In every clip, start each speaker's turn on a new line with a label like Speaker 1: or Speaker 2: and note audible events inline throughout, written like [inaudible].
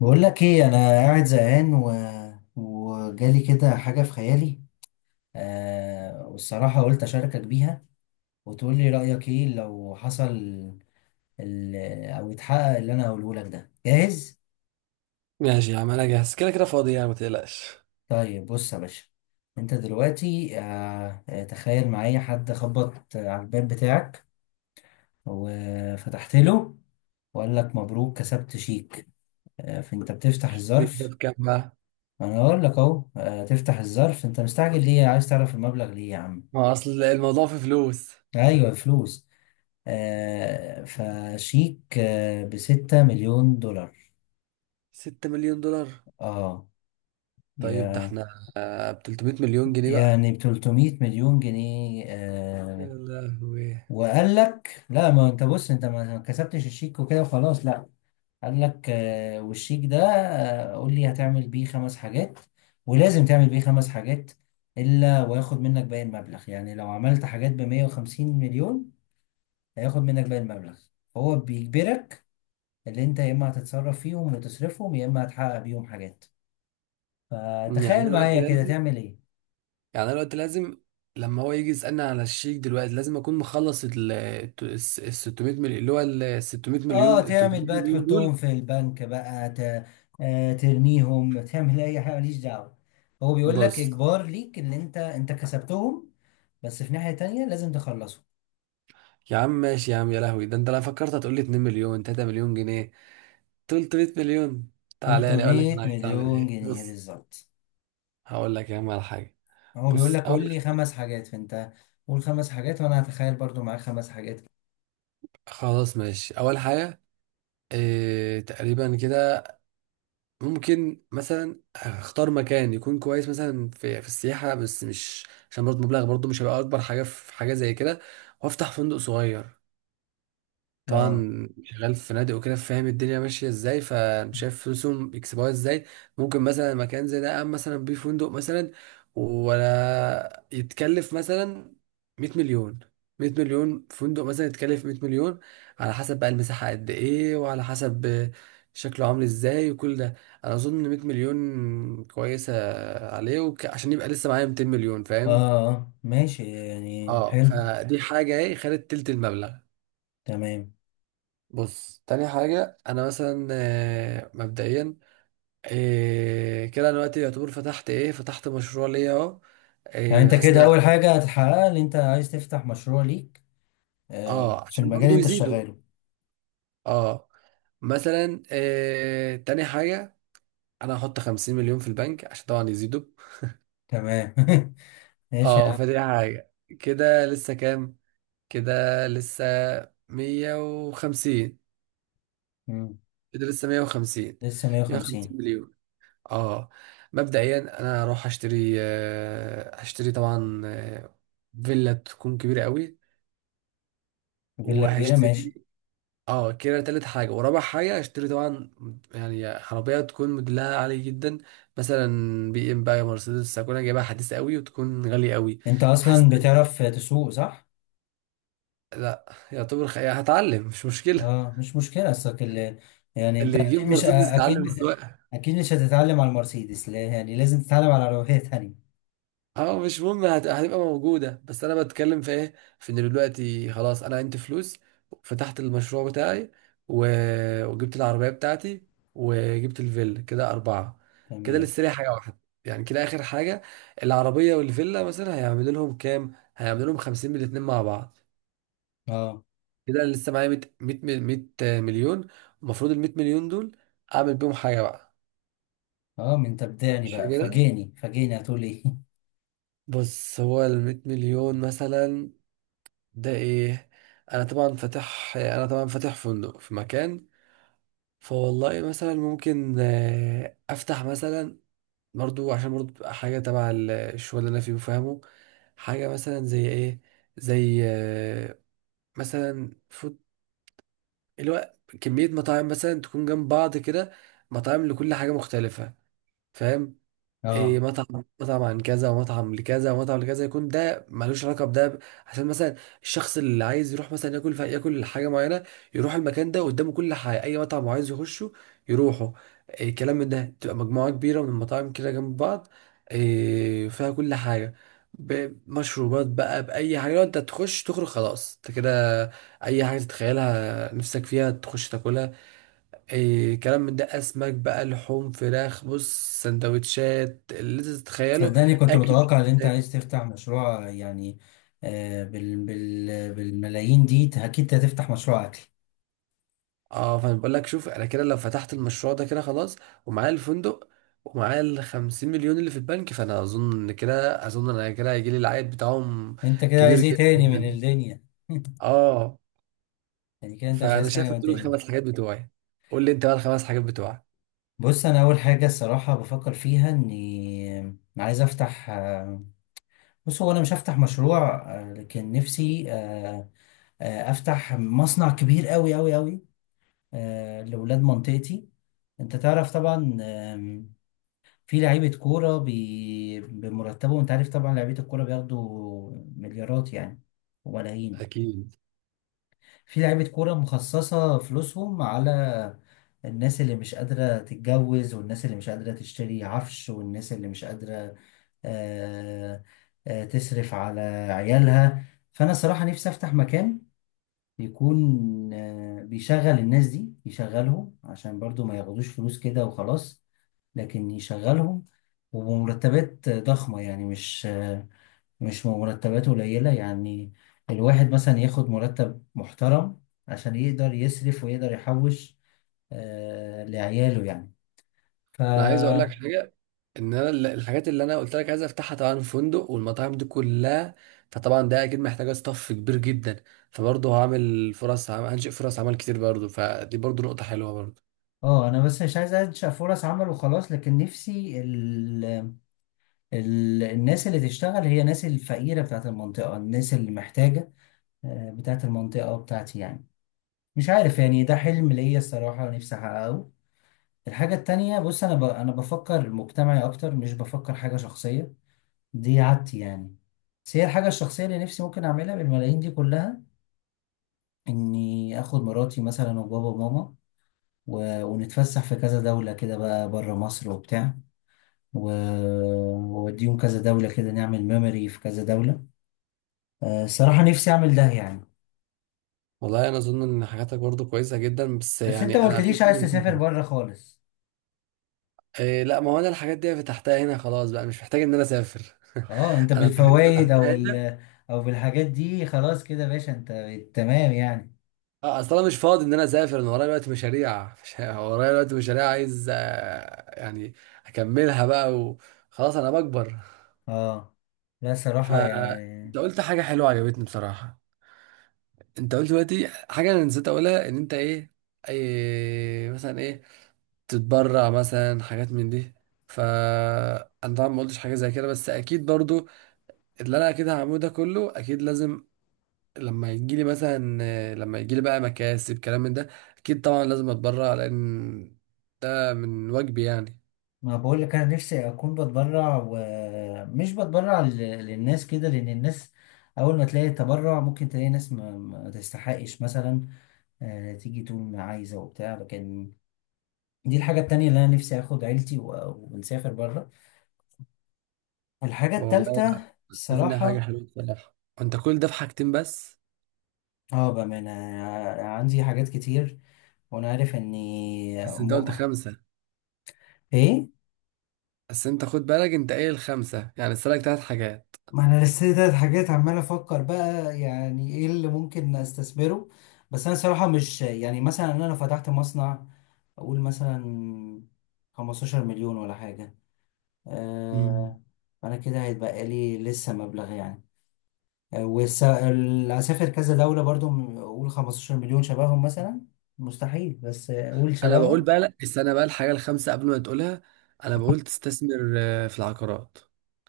Speaker 1: بقول لك ايه، انا قاعد زهقان وجالي كده حاجه في خيالي. والصراحه قلت اشاركك بيها وتقول لي رايك ايه لو حصل ال... او اتحقق. اللي انا هقوله لك ده جاهز.
Speaker 2: ماشي يا عم، انا جاهز، كده كده فاضي يعني، ما تقلقش.
Speaker 1: طيب بص يا باشا، انت دلوقتي تخيل معايا حد خبط على الباب بتاعك وفتحت له وقال لك: مبروك، كسبت شيك. فانت بتفتح
Speaker 2: ليك بقى
Speaker 1: الظرف.
Speaker 2: بكام بقى؟
Speaker 1: انا اقول لك اهو. تفتح الظرف، انت مستعجل ليه؟ عايز تعرف المبلغ ليه يا عم؟
Speaker 2: ما هو اصل الموضوع في فلوس.
Speaker 1: ايوه، فلوس. فشيك بستة مليون دولار.
Speaker 2: 6 مليون دولار؟
Speaker 1: اه.
Speaker 2: طيب، ده
Speaker 1: يا.
Speaker 2: احنا ب 300 مليون جنيه بقى.
Speaker 1: يعني ب 300 مليون جنيه
Speaker 2: يا
Speaker 1: آه
Speaker 2: لهوي.
Speaker 1: وقال لك لا، ما انت بص، انت ما كسبتش الشيك وكده وخلاص. لا، قال لك: والشيك ده، قول لي هتعمل بيه خمس حاجات، ولازم تعمل بيه خمس حاجات، الا وياخد منك باقي المبلغ. يعني لو عملت حاجات ب 150 مليون، هياخد منك باقي المبلغ. هو بيجبرك. اللي انت يا اما هتتصرف فيهم وتصرفهم، يا اما هتحقق بيهم حاجات.
Speaker 2: يعني انا
Speaker 1: فتخيل
Speaker 2: دلوقتي
Speaker 1: معايا كده
Speaker 2: لازم
Speaker 1: تعمل ايه؟
Speaker 2: يعني انا دلوقتي لازم لما هو يجي يسألني على الشيك دلوقتي، لازم اكون مخلص ال 600 مليون، اللي هو ال 600
Speaker 1: اه،
Speaker 2: مليون، ال
Speaker 1: تعمل
Speaker 2: 300
Speaker 1: بقى،
Speaker 2: مليون
Speaker 1: تحطهم
Speaker 2: دول.
Speaker 1: في البنك بقى، ت... آه ترميهم، تعمل اي حاجه، ماليش دعوه. هو بيقول لك
Speaker 2: بص
Speaker 1: اجبار ليك ان انت كسبتهم، بس في ناحيه تانية لازم تخلصهم.
Speaker 2: يا عم، ماشي يا عم، يا لهوي، ده انت لو فكرت هتقول لي 2 مليون، 3 مليون جنيه. 300 مليون. تعالى لي اقول لك
Speaker 1: 300
Speaker 2: انا عايز اعمل
Speaker 1: مليون
Speaker 2: ايه.
Speaker 1: جنيه
Speaker 2: بص،
Speaker 1: بالظبط.
Speaker 2: هقول لك يا عم على حاجة.
Speaker 1: هو بيقول
Speaker 2: بص،
Speaker 1: لك: قول
Speaker 2: أول،
Speaker 1: لي خمس حاجات. فانت قول خمس حاجات، وانا هتخيل برضو معاك خمس حاجات.
Speaker 2: خلاص ماشي، أول حاجة إيه تقريبا كده. ممكن مثلا اختار مكان يكون كويس، مثلا في السياحة، بس مش عشان برضه مبلغ برضه مش هيبقى أكبر حاجة في حاجة زي كده. وأفتح فندق صغير.
Speaker 1: اه
Speaker 2: طبعا شغال في فنادق وكده، فاهم الدنيا ماشيه ازاي، فشايف فلوسهم بيكسبوها ازاي. ممكن مثلا مكان زي ده قام مثلا بيه فندق مثلا، ولا يتكلف مثلا 100 مليون. 100 مليون، فندق مثلا يتكلف 100 مليون، على حسب بقى المساحه قد ايه وعلى حسب شكله عامل ازاي وكل ده. انا اظن 100 مليون كويسه عليه، عشان يبقى لسه معايا 200 مليون، فاهم.
Speaker 1: ماشي. يعني
Speaker 2: اه
Speaker 1: حلو.
Speaker 2: فدي حاجه، ايه، خدت تلت المبلغ.
Speaker 1: تمام.
Speaker 2: بص، تاني حاجة، أنا مثلا مبدئيا، كده، أنا دلوقتي يعتبر فتحت إيه، فتحت مشروع ليا أهو.
Speaker 1: يعني
Speaker 2: آه،
Speaker 1: انت
Speaker 2: حاسس
Speaker 1: كده
Speaker 2: إن أنا-
Speaker 1: اول حاجة هتحققها ان انت عايز تفتح مشروع ليك،
Speaker 2: أه
Speaker 1: في
Speaker 2: عشان
Speaker 1: المجال اللي
Speaker 2: برضو
Speaker 1: انت
Speaker 2: يزيدوا.
Speaker 1: شغاله.
Speaker 2: أه. مثلا تاني حاجة، أنا هحط 50 مليون في البنك عشان طبعا يزيدوا.
Speaker 1: تمام. [laughs] ماشي يا
Speaker 2: أه،
Speaker 1: عم.
Speaker 2: فدي حاجة. كده لسه كام؟ كده لسه مية وخمسين
Speaker 1: مم.
Speaker 2: كده لسه مية وخمسين
Speaker 1: لسه
Speaker 2: مية
Speaker 1: 150.
Speaker 2: وخمسين اه. مبدئيا انا هروح اشتري آه، هشتري طبعا فيلا تكون كبيره قوي،
Speaker 1: فيلا كبيرة، ماشي.
Speaker 2: وهشتري. اه، كده تالت حاجه ورابع حاجه، هشتري طبعا يعني عربيه تكون موديلها عالي جدا، مثلا بي ام بقى، مرسيدس. هكون أنا جايبها حديثه قوي وتكون غاليه قوي.
Speaker 1: انت
Speaker 2: حاسس
Speaker 1: اصلا
Speaker 2: إن-
Speaker 1: بتعرف تسوق صح؟
Speaker 2: لا، يعتبر هتعلم، مش مشكله.
Speaker 1: اه، مش مشكلة، اصلك يعني انت
Speaker 2: اللي يجيب
Speaker 1: اكيد، مش
Speaker 2: مرسيدس يتعلم
Speaker 1: اكيد.
Speaker 2: السواقه.
Speaker 1: اكيد مش هتتعلم على المرسيدس، لا. يعني لازم تتعلم على عربية [laughs] تانية.
Speaker 2: اه، مش مهم، هتبقى موجودة، بس انا بتكلم في ايه، في ان دلوقتي خلاص انا عندي فلوس، فتحت المشروع بتاعي، وجبت العربية بتاعتي، وجبت الفيلا، كده اربعة. كده
Speaker 1: تمام.
Speaker 2: لسه لي حاجة واحدة، يعني كده اخر حاجة. العربية والفيلا مثلا هيعملوا لهم كام؟ هيعملوا لهم خمسين من الاتنين مع بعض.
Speaker 1: اه.
Speaker 2: كده انا لسه معايا ميت مليون. المفروض الميت مليون دول اعمل بيهم حاجة بقى.
Speaker 1: اه من تبدعني
Speaker 2: مش
Speaker 1: بقى،
Speaker 2: كده؟
Speaker 1: فاجئني فاجئني، هتقول ايه؟ [laughs]
Speaker 2: بص، هو الميت مليون مثلا ده ايه. انا طبعا فاتح فندق في مكان. فوالله مثلا ممكن افتح مثلا، برضو عشان برضو تبقى حاجه تبع الشغل اللي انا فيه بفهمه، حاجه مثلا زي ايه. زي مثلا فود، اللي هو كميه مطاعم مثلا تكون جنب بعض كده. مطاعم لكل حاجه مختلفه، فاهم. إيه،
Speaker 1: اه
Speaker 2: مطعم. مطعم عن كذا، ومطعم لكذا، ومطعم لكذا، يكون ده ملوش علاقه بده عشان مثلا الشخص اللي عايز يروح مثلا ياكل، ياكل حاجه معينه، يروح المكان ده قدامه كل حاجه، اي مطعم عايز يخشه، يروحه. إيه كلام من ده، تبقى مجموعه كبيره من المطاعم كده جنب بعض، إيه فيها كل حاجه بمشروبات بقى، باي حاجه. لو انت تخش تخرج خلاص انت كده، اي حاجه تتخيلها نفسك فيها تخش تاكلها. إيه كلام من ده، اسماك بقى، لحوم، فراخ، بص، سندوتشات، اللي انت تتخيله،
Speaker 1: صدقني، كنت
Speaker 2: اكل.
Speaker 1: متوقع ان انت عايز تفتح مشروع. يعني بالملايين دي، اكيد هتفتح مشروع اكل.
Speaker 2: اه فانا بقول لك شوف، انا كده لو فتحت المشروع ده كده خلاص، ومعايا الفندق، ومعايا ال 50 مليون اللي في البنك، فانا اظن ان كده، اظن انا كده هيجي لي العائد بتاعهم
Speaker 1: انت كده
Speaker 2: كبير
Speaker 1: عايز ايه
Speaker 2: جدا
Speaker 1: تاني من
Speaker 2: يعني.
Speaker 1: الدنيا؟ [laughs]
Speaker 2: اه،
Speaker 1: يعني كده انت مش
Speaker 2: فانا
Speaker 1: عايز حاجه
Speaker 2: شايف
Speaker 1: من
Speaker 2: إن دول
Speaker 1: الدنيا.
Speaker 2: الخمس حاجات بتوعي. قول لي انت بقى الخمس حاجات بتوعك.
Speaker 1: بص، انا اول حاجه الصراحه بفكر فيها اني عايز افتح. بص، هو انا مش هفتح مشروع. لكن نفسي، افتح مصنع كبير قوي قوي قوي لاولاد منطقتي. انت تعرف طبعا، في لعيبة كورة بمرتبهم انت عارف طبعا. لعيبة الكورة بياخدوا مليارات يعني وملايين.
Speaker 2: اكيد.
Speaker 1: في لعيبة كورة مخصصة فلوسهم على الناس اللي مش قادرة تتجوز، والناس اللي مش قادرة تشتري عفش، والناس اللي مش قادرة آه... تصرف على عيالها. فأنا صراحة نفسي أفتح مكان يكون بيشغل الناس دي، يشغلهم عشان برضو ما ياخدوش فلوس كده وخلاص، لكن يشغلهم، وبمرتبات ضخمة. يعني مش مرتبات قليلة. يعني الواحد مثلا ياخد مرتب محترم عشان يقدر يصرف ويقدر يحوش لعياله يعني. ف
Speaker 2: انا عايز اقول لك حاجه، ان انا الحاجات اللي انا قلت لك عايز افتحها، طبعا فندق والمطاعم دي كلها، فطبعا ده اكيد محتاجه ستاف كبير جدا، فبرضه هنشئ فرص عمل كتير برضه، فدي برضه نقطه حلوه برضه.
Speaker 1: اه، انا بس مش عايز انشأ فرص عمل وخلاص، لكن نفسي الناس اللي تشتغل هي الناس الفقيرة بتاعت المنطقة، الناس اللي محتاجة، بتاعت المنطقة بتاعتي يعني. مش عارف، يعني ده حلم ليا الصراحة نفسي أحققه. الحاجة التانية: بص، أنا بفكر مجتمعي أكتر، مش بفكر حاجة شخصية، دي عادتي يعني. بس هي الحاجة الشخصية اللي نفسي ممكن أعملها بالملايين دي كلها إني آخد مراتي مثلا وبابا وماما ونتفسح في كذا دولة كده بقى بره مصر وبتاع و... وأوديهم كذا دولة كده، نعمل ميموري في كذا دولة. الصراحة نفسي أعمل ده يعني.
Speaker 2: والله انا اظن ان حاجاتك برضه كويسه جدا، بس
Speaker 1: بس أنت ما
Speaker 2: يعني انا في
Speaker 1: قلتليش
Speaker 2: حاجه
Speaker 1: عايز تسافر
Speaker 2: نسيتها.
Speaker 1: بره خالص؟
Speaker 2: إيه، لا، ما هو انا الحاجات دي فتحتها هنا خلاص بقى، مش محتاج ان انا اسافر.
Speaker 1: أه، أنت
Speaker 2: [laughs] انا الحاجات دي
Speaker 1: بالفوايد أو
Speaker 2: فتحتها هنا.
Speaker 1: أو بالحاجات دي خلاص كده يا باشا، أنت تمام يعني.
Speaker 2: اه، اصل انا مش فاضي ان انا اسافر، انا ورايا دلوقتي مشاريع مش- ورايا دلوقتي مشاريع، عايز يعني اكملها بقى خلاص، انا بكبر.
Speaker 1: اه. لا صراحة
Speaker 2: فانت
Speaker 1: يعني.
Speaker 2: قلت حاجة حلوة عجبتني بصراحة، انت قلت دلوقتي حاجة انا نسيت اقولها، ان انت ايه، اي مثلا ايه، تتبرع مثلا حاجات من دي. فانا طبعا ما قلتش حاجة زي كده، بس اكيد برضو اللي انا اكيد هعمله ده كله اكيد لازم، لما يجيلي بقى مكاسب كلام من ده، اكيد طبعا لازم اتبرع، لان ده من واجبي يعني.
Speaker 1: ما بقول لك انا نفسي اكون بتبرع ومش بتبرع للناس كده، لان الناس اول ما تلاقي تبرع ممكن تلاقي ناس ما تستحقش مثلا. تيجي تقول ما عايزة وبتاع لكن. دي الحاجة التانية اللي انا نفسي اخد عيلتي ونسافر بره. الحاجة
Speaker 2: والله
Speaker 1: التالتة
Speaker 2: انا شايف انها حاجة
Speaker 1: الصراحة.
Speaker 2: حلوة بصراحة، وانت كل ده في حاجتين بس.
Speaker 1: اه، بأمانة أنا عندي حاجات كتير، وانا عارف اني
Speaker 2: بس انت قلت خمسة.
Speaker 1: ايه؟
Speaker 2: بس انت خد بالك انت قايل الخمسه، يعني اسالك ثلاث حاجات.
Speaker 1: ما انا لسه تلات حاجات عمال افكر بقى يعني ايه اللي ممكن استثمره. بس انا صراحة مش. يعني مثلا انا لو فتحت مصنع، اقول مثلا 15 مليون ولا حاجة،
Speaker 2: مم.
Speaker 1: آه انا كده هيتبقى لي لسه مبلغ يعني. هسافر كذا دولة برضو. اقول 15 مليون شبههم مثلا مستحيل، بس اقول
Speaker 2: انا بقول
Speaker 1: شبههم.
Speaker 2: بقى، لا، استنى بقى الحاجه الخامسه قبل ما تقولها. انا بقول تستثمر في العقارات،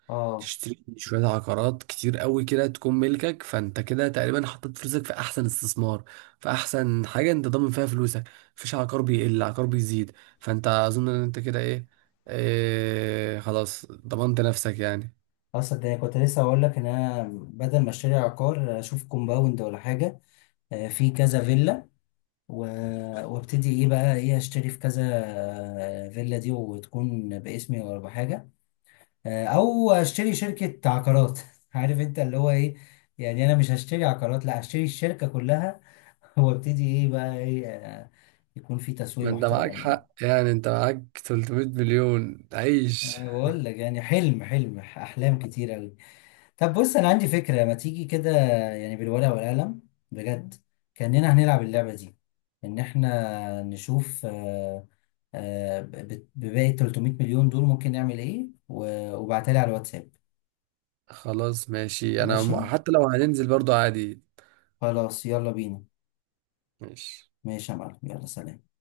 Speaker 1: اه،
Speaker 2: تشتري شويه عقارات كتير قوي كده تكون ملكك، فانت كده تقريبا حطيت فلوسك في احسن استثمار، في احسن حاجه انت ضامن فيها فلوسك. مفيش عقار بيقل، عقار بيزيد. فانت اظن ان انت كده ايه، إيه خلاص ضمنت نفسك يعني.
Speaker 1: اصل ده كنت لسه اقول لك ان انا بدل ما اشتري عقار اشوف كومباوند ولا حاجة، في كذا فيلا و... وابتدي ايه بقى، ايه، اشتري في كذا فيلا دي وتكون باسمي ولا بحاجه، او اشتري شركه عقارات. [laughs] عارف انت اللي هو ايه، يعني انا مش هشتري عقارات، لا، هشتري الشركه كلها. [laughs] وابتدي ايه بقى، ايه، يكون في تسويق
Speaker 2: ما انت معاك
Speaker 1: محترم يعني.
Speaker 2: حق يعني، انت معاك 300 مليون، عيش.
Speaker 1: أه، بقول لك، يعني حلم، حلم، احلام كتير قوي. طب بص، انا عندي فكره، ما تيجي كده يعني بالورقه والقلم بجد، كاننا هنلعب اللعبه دي، ان احنا نشوف بباقي 300 مليون دول ممكن نعمل ايه، وابعتها لي على الواتساب.
Speaker 2: خلاص ماشي، انا
Speaker 1: ماشي.
Speaker 2: حتى لو هننزل برضو عادي.
Speaker 1: خلاص، يلا بينا.
Speaker 2: ماشي.
Speaker 1: ماشي. يا معلم، يلا سلام.